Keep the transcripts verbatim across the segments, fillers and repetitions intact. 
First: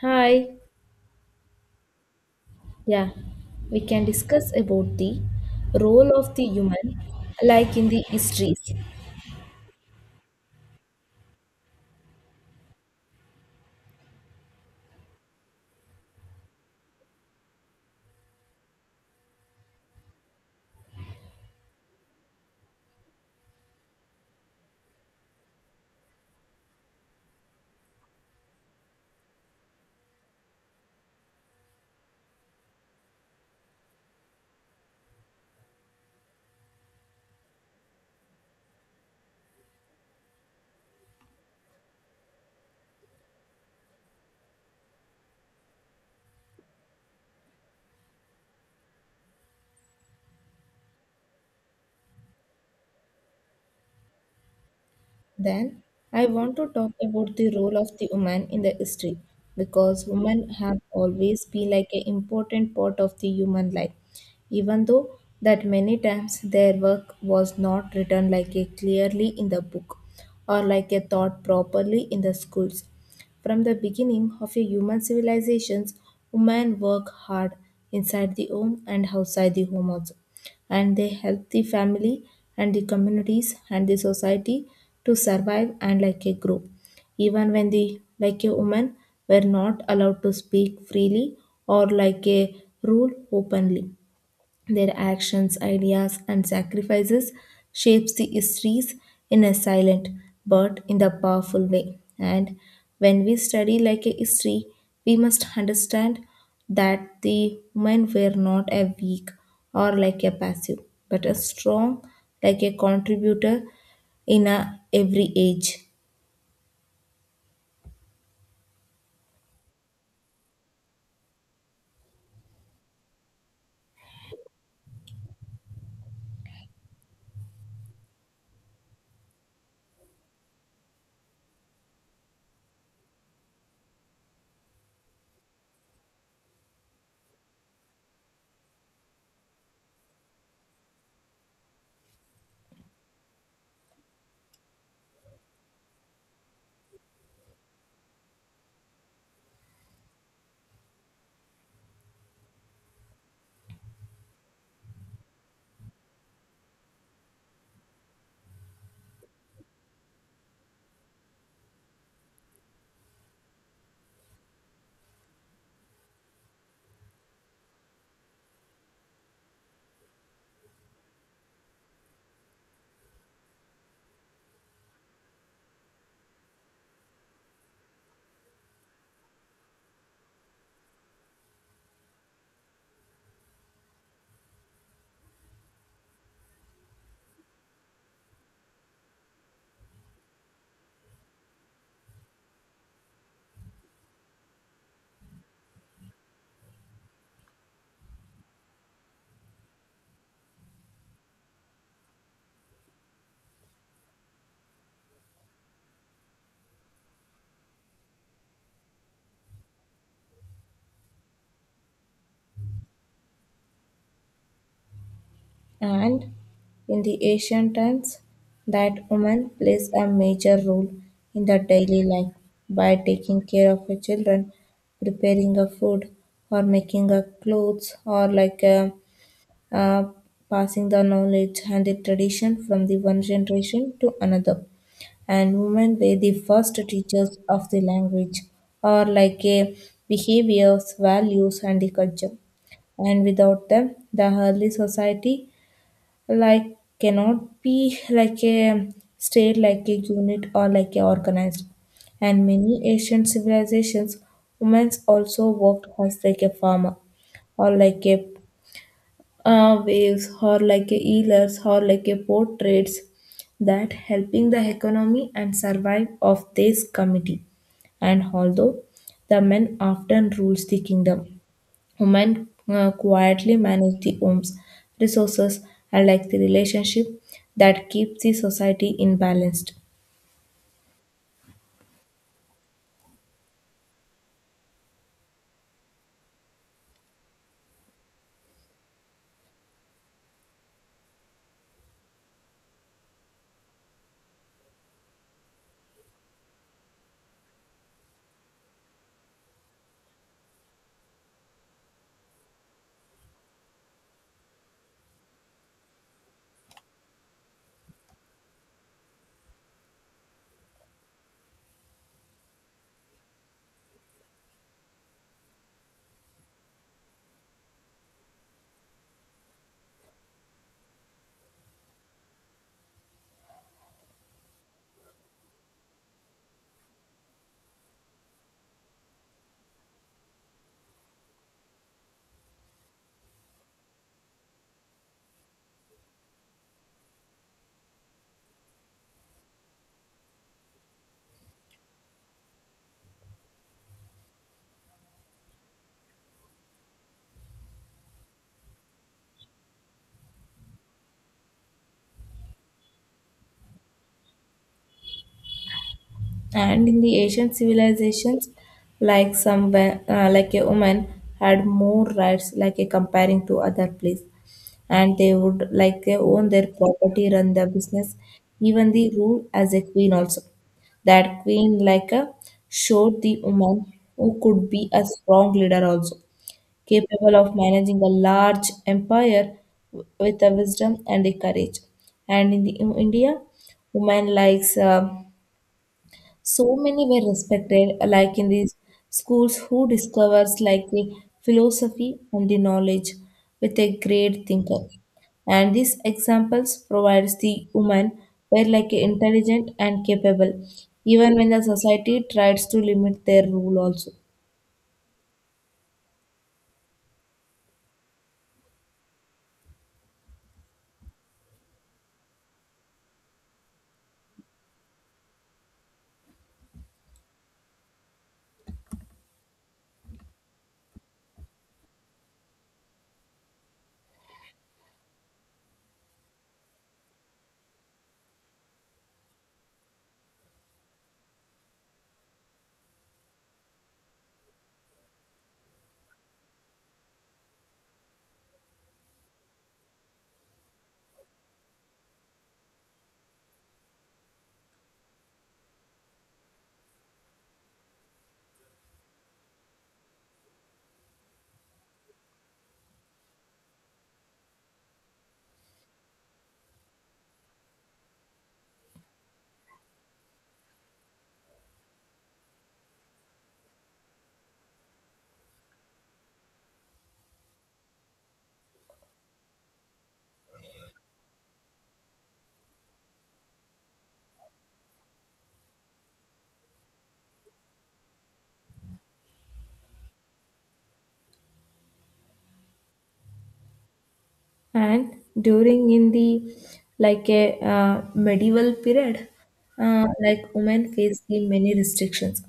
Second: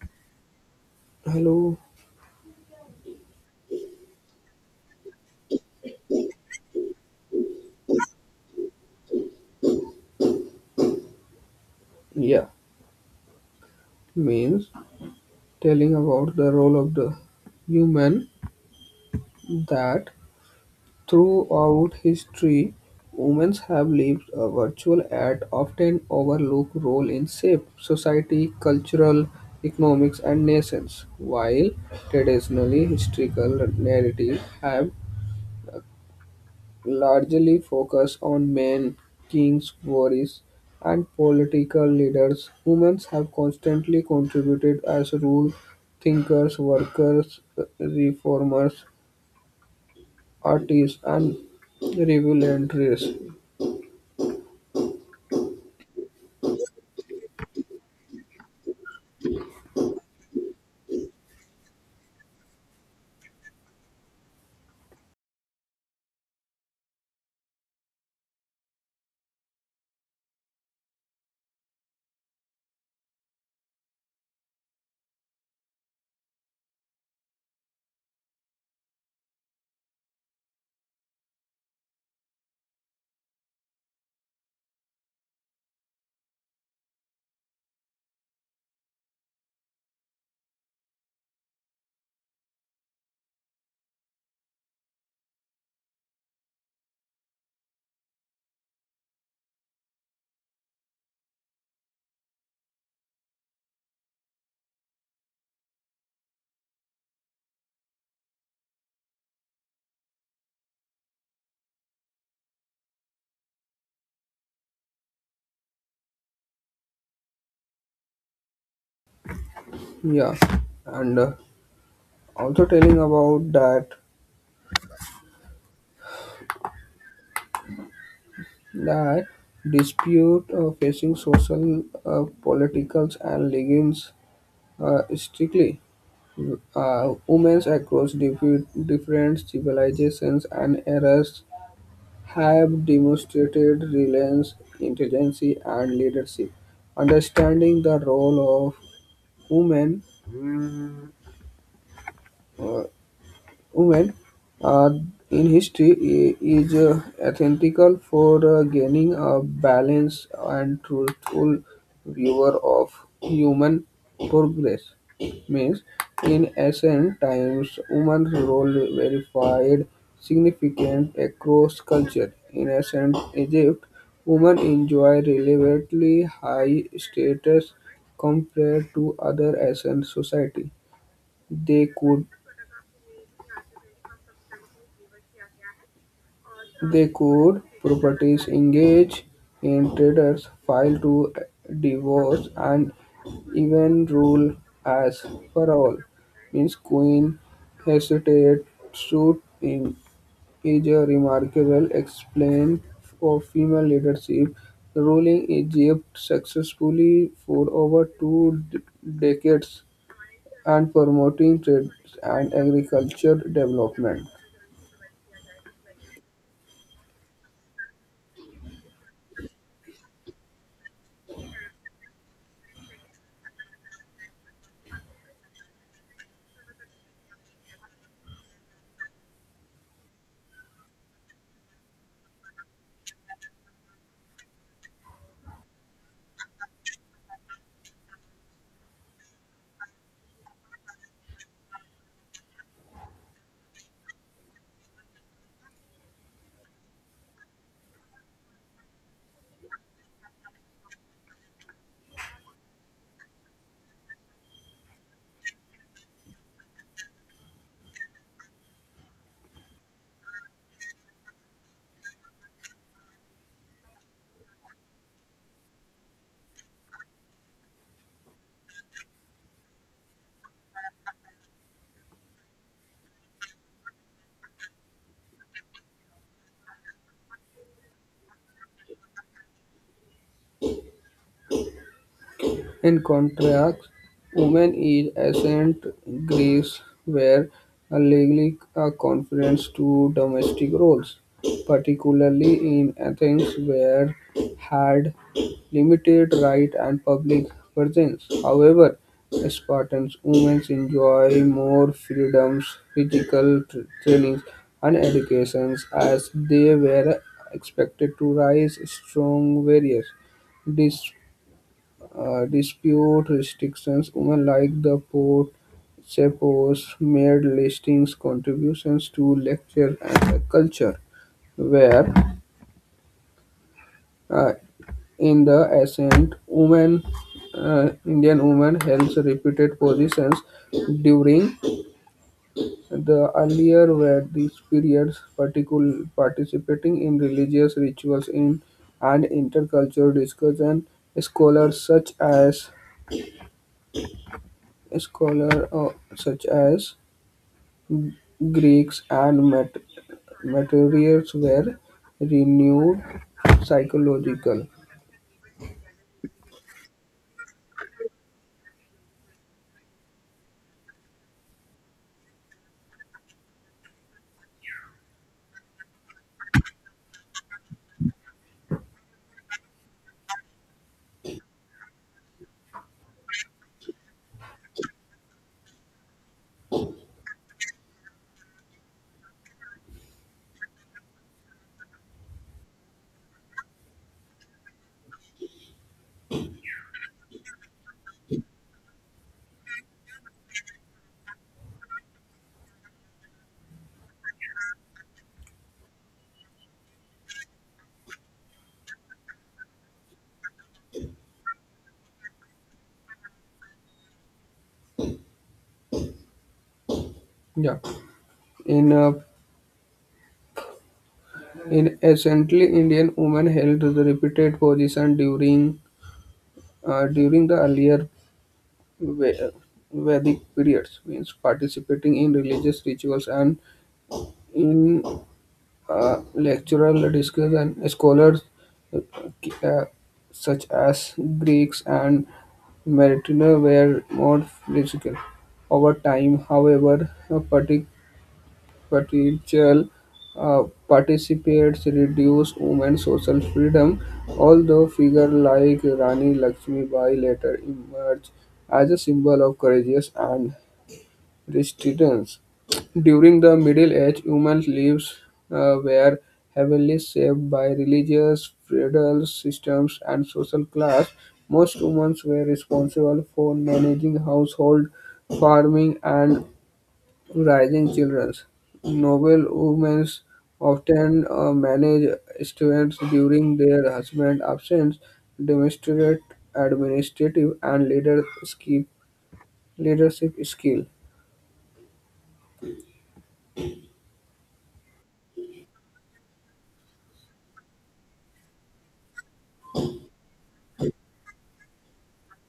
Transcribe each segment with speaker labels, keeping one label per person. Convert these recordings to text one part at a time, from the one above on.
Speaker 1: Hi.
Speaker 2: Hello,
Speaker 1: Yeah, we can discuss about the role of the human like in the histories.
Speaker 2: yeah, means telling about the role of the human that throughout history women have lived a virtual and often overlooked role in shape society, cultural, economics and nations. While traditionally historical narrative have largely focus on men, kings, warriors, and political leaders. Women have constantly contributed as rule thinkers, workers, reformers, artists, and revolutionaries.
Speaker 1: Then I want to talk about the role of the woman in the history, because women have always been like an important part of the human life, even though that many times their work was not written like a clearly in the book or like a thought properly in the schools. From the beginning of a human civilizations, women work hard inside the home and outside the home also. And they help the family and the communities and the society to survive and like a group. Even when the like a woman were not allowed to speak freely or like a rule openly, their actions, ideas, and sacrifices shapes the histories in a silent but in the powerful way. And when we study like a history, we must understand that the women were not a weak or like a passive, but a strong, like a contributor in a every age.
Speaker 2: Yeah, and uh, also telling about that that dispute uh, facing social, uh, political, and legions uh, strictly. Uh, women across diff- different civilizations and eras have demonstrated resilience, intelligence, and leadership. Understanding the role of women uh, Women uh, in history i- is uh, ethical for uh, gaining a balanced and truthful viewer of human progress. Means, in ancient times, women's role verified significant across culture. In ancient Egypt, women enjoy relatively high status compared to other ancient society. They could They could properties engage in traders, file to divorce, and even rule as parole. Means Queen hesitated suit in is a remarkable explaint of female leadership. Ruling Egypt successfully for over two d- decades and promoting trade and agriculture development.
Speaker 1: And in the ancient times, that woman plays a major role in the daily life by taking care of her children, preparing a food, or making a clothes, or like uh, uh, passing the knowledge and the tradition from the one generation to another. And women were the first teachers of the language, or like a behaviors, values, and the culture, and without them, the early society like cannot be like a state like a unit or like a organized. And many ancient civilizations, women also worked as like a farmer or like a uh, waves or like a healers or like a portraits that helping the economy and survive of this community. And although the men often rules the kingdom, women uh, quietly manage the homes, resources, and like the relationship that keeps the society in balance.
Speaker 2: In contrast, women in ancient Greece were legally uh, confined to domestic roles, particularly in Athens, where had limited right and public presence. However, Spartan women enjoy more freedoms, physical tr- trainings, and educations as they were expected to rise strong warriors. This uh, dispute restrictions. Women like the Port suppose made listings contributions to lecture and culture, where uh, in the ascent, women, uh, Indian women held repeated positions during the earlier were these periods particular participating in religious rituals in and intercultural discussion scholars such as scholar uh, such as Greeks and mat- materials were renewed psychological.
Speaker 1: And in the ancient civilizations, like somewhere, uh, like a woman had more rights, like a comparing to other place, and they would like they own their property, run their business, even the rule as a queen also. That queen like a showed the woman who could be a strong leader also, capable of managing a large empire w- with a wisdom and a courage. And in, the, in India, women likes uh, so many were respected, like in these schools who discovers like the philosophy and the knowledge with a great thinker. And these examples provides the woman were like intelligent and capable, even when the society tries to limit their rule also.
Speaker 2: Yeah. In uh, in essentially Indian women held the repeated position during uh, during the earlier Ve- Vedic periods, means participating in religious rituals and in uh, lecturer discussion scholars uh, such as Greeks and Mertiner were more physical. Over time, however, a partic- partial uh, participates reduced women's social freedom, although figures like Rani Lakshmi Bai later emerged as a symbol of courage and residence. During the Middle Age, women's lives uh, were heavily shaped by religious, feudal systems, and social class. Most women were responsible for managing household, farming, and raising children. Noble women often uh, managed students during their husband's absence, demonstrate administrative and leadership leadership skill.
Speaker 1: And during in the like a uh, medieval period uh, like women face the many restrictions,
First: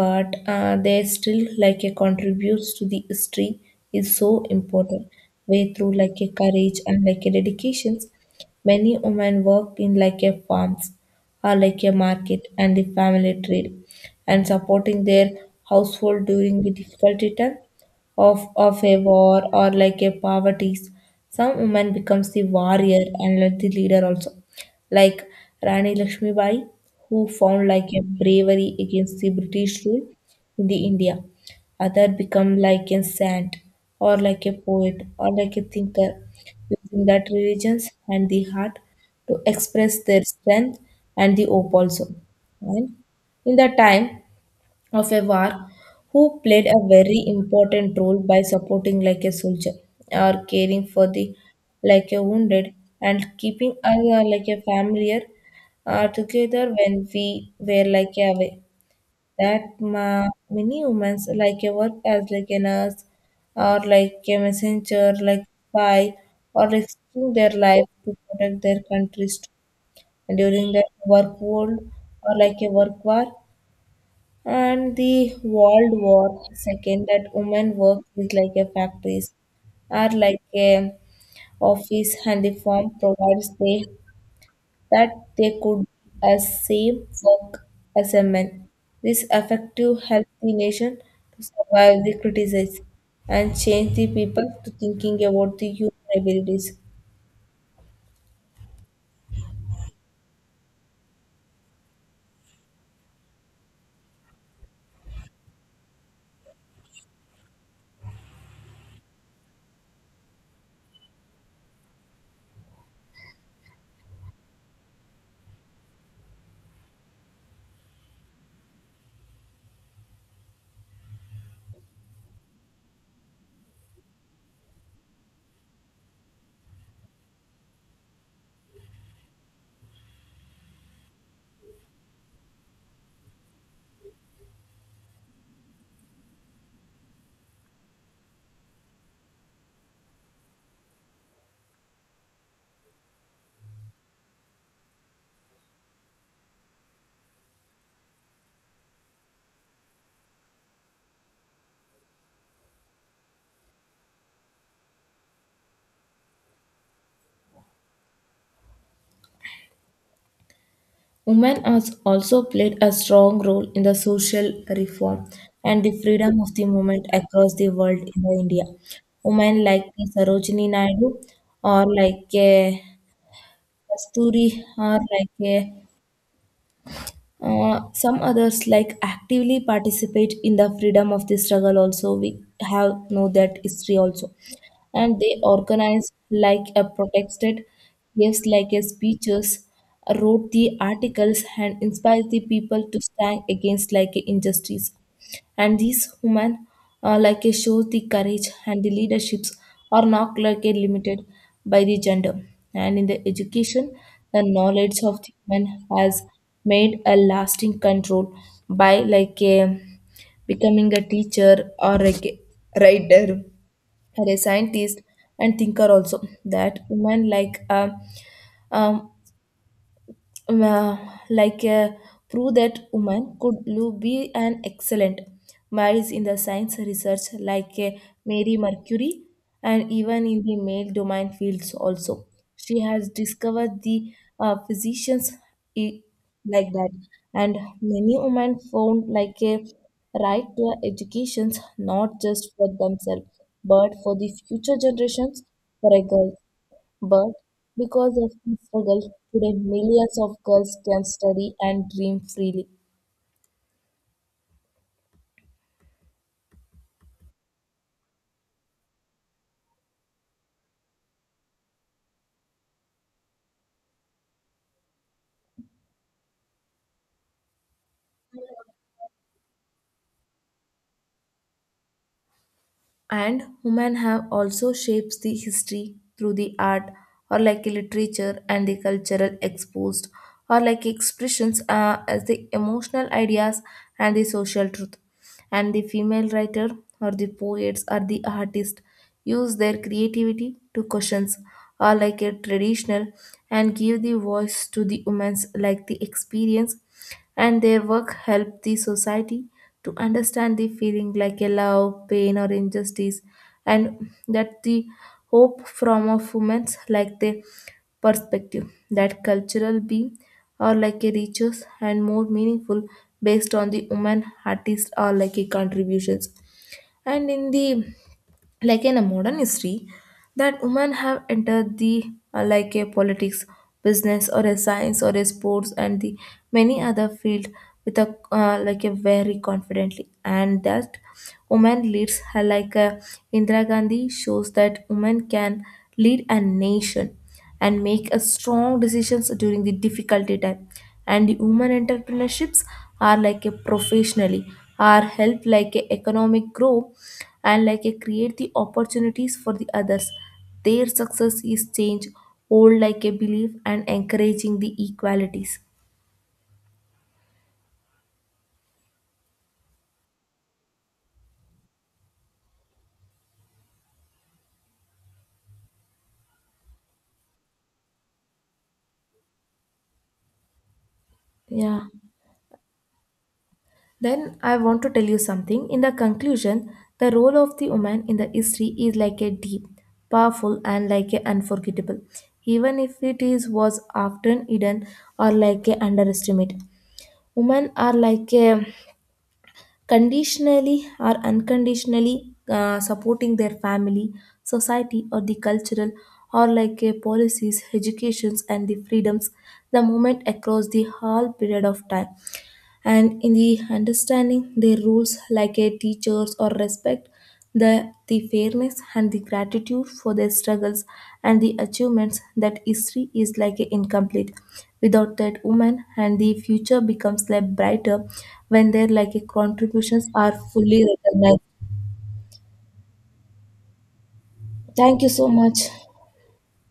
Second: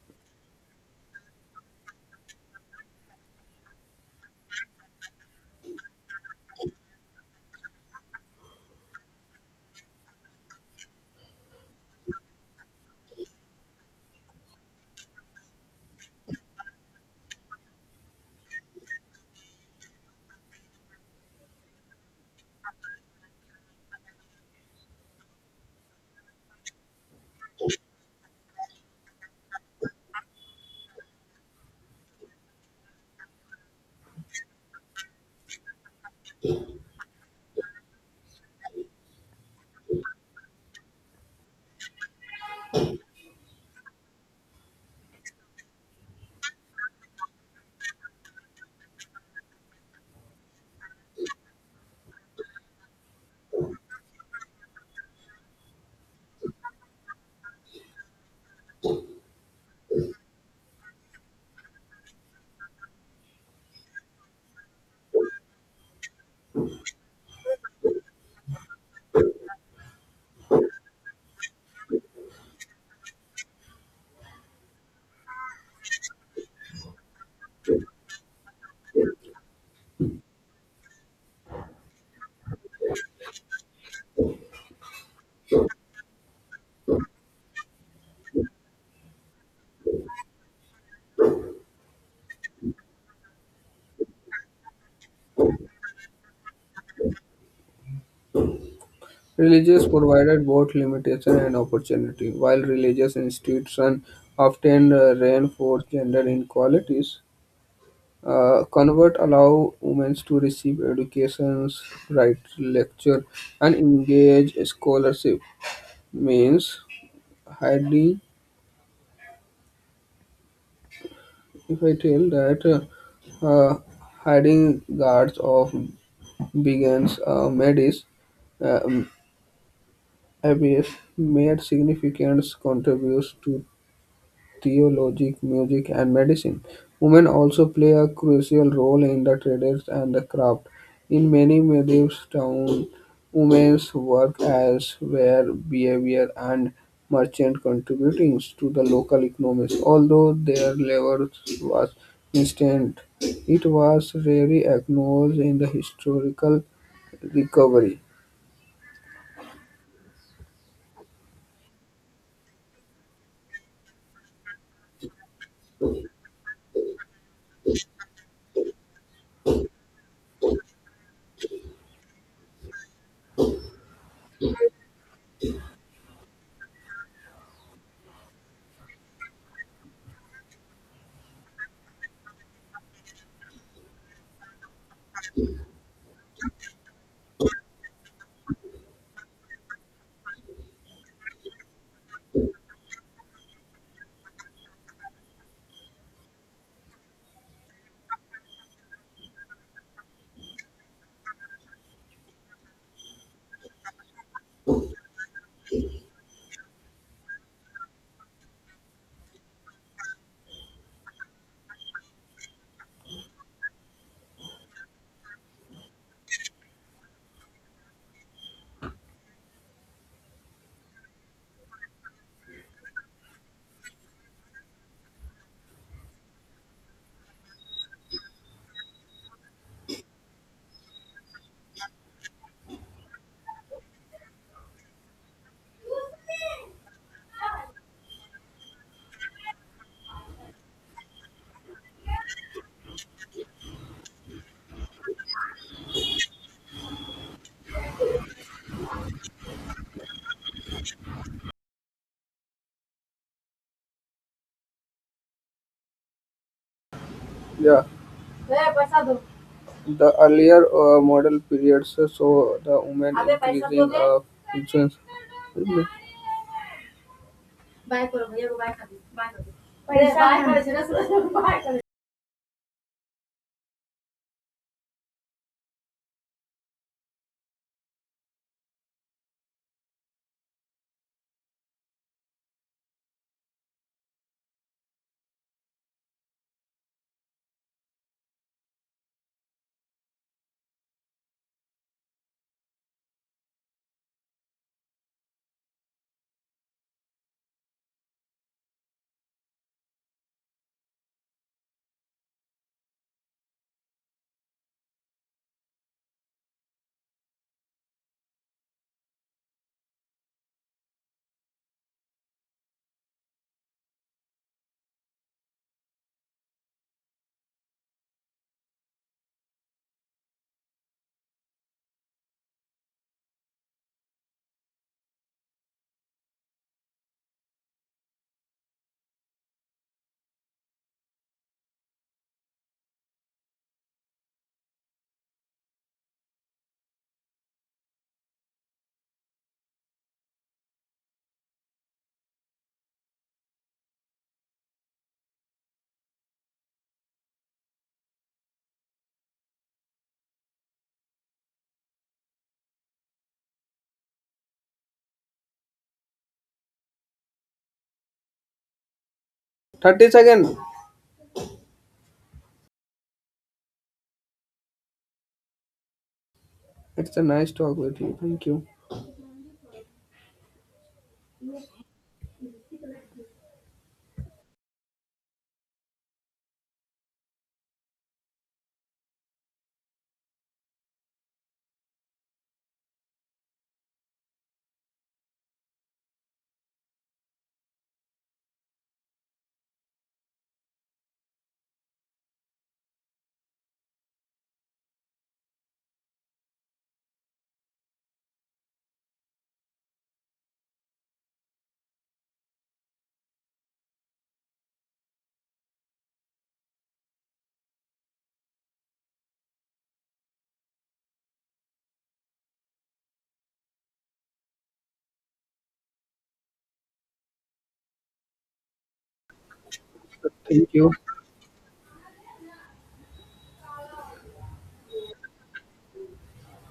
Speaker 1: but uh, they still like a contributes to the history is so important way through like a courage and like a dedications. Many women work in like a farms or like a market and the family trade, and supporting their household during the difficulty time of of a war or like a poverty. Some woman becomes the warrior and like the leader also, like Rani Lakshmibai, who found like a bravery against the British rule in the India. Other become like a saint or like a poet or like a thinker, using that religions and the heart to express their strength and the hope also. And in that time of a war, who played a very important role by supporting like a soldier or caring for the like a wounded and keeping us uh, like a familiar uh, together when we were like away. That ma- many humans like a work as like a nurse or like a messenger like spy, or risking their life to protect their countries too. And during the work world or like a work war and the World War Second, that women work is like a factories, are like a office, and the firm provides they that they could as same work as a man. This effective help the nation to survive the criticism and change the people to thinking about the human abilities.
Speaker 2: Religious provided both limitation and opportunity. While religious institutions often uh, reinforce gender inequalities, uh, convert allow women to receive educations, write lecture, and engage scholarship. Means hiding. If I tell that uh, uh, hiding guards of begins uh, medis uh, Abyss made significant contributions to theology, music, and medicine. Women also play a crucial role in the trades and the craft. In many medieval towns, women's work as were behavior and merchant contributing to the local economies. Although their labor was instant, it was rarely acknowledged in the historical recovery.
Speaker 1: Women has also played a strong role in the social reform and the freedom of the movement across the world in the India. Women like a Sarojini Naidu or like a Kasturi or like a uh, some others like actively participate in the freedom of the struggle, also we have know that history also. And they organize like a protested, gives like a speeches, wrote the articles, and inspire the people to stand against like a injustice. And these women, uh, like a shows the courage and the leaderships are not like a limited by the gender. And in the education, the knowledge of the women has made a lasting control by like a becoming a teacher or a g- writer or a scientist and thinker also. That women like um, um, uh, like uh, prove that women could lo- be an excellent minds in the science research like uh, Mary Mercury, and even in the male domain fields also she has discovered the uh, physicians i- like that. And many women found like a right to educations not just for themselves but for the future generations for a girl. But because of this struggle, today millions of girls can study and dream freely.
Speaker 2: Yeah. The earlier uh, model periods uh, saw the women increasing uh, influence. पैसा
Speaker 1: And women have also shaped the history through the art or like a literature and the cultural exposed or like expressions uh, as the emotional ideas and the social truth. And the female writer or the poets or the artist use their creativity to questions or like a traditional and give the voice to the women's like the experience. And their work helped the society to understand the feeling like a love, pain, or injustice, and that the hope from of women's like the perspective that cultural being or like a riches and more meaningful based on the woman artist or like a contributions. And in the like in a modern history, that women have entered the uh, like a politics, business, or a science, or a sports, and the many other field with a uh, like a very confidently. And that women leads uh, like a Indira Gandhi shows that women can lead a nation and make a strong decisions during the difficulty time. And the women entrepreneurships are like a professionally are help like a economic grow and like a create the opportunities for the others. Their success is change old like a belief and encouraging the equalities.
Speaker 2: thirty second. It's a nice talk with you. Thank you.
Speaker 1: Yeah. Then I want to tell you something. In the conclusion, the role of the woman in the history is like a deep, powerful, and like a unforgettable, even if it is was often hidden or like a underestimated. Women are like a conditionally or unconditionally uh, supporting their family, society, or the cultural or like a policies, educations, and the freedoms, the moment across the whole period of time. And in the understanding their roles like a teachers or respect the, the fairness and the gratitude for their struggles and the achievements, that history is like a incomplete without that woman, and the future becomes like brighter when their like a contributions are
Speaker 2: Thank
Speaker 1: fully
Speaker 2: you.
Speaker 1: recognized. Thank you so much.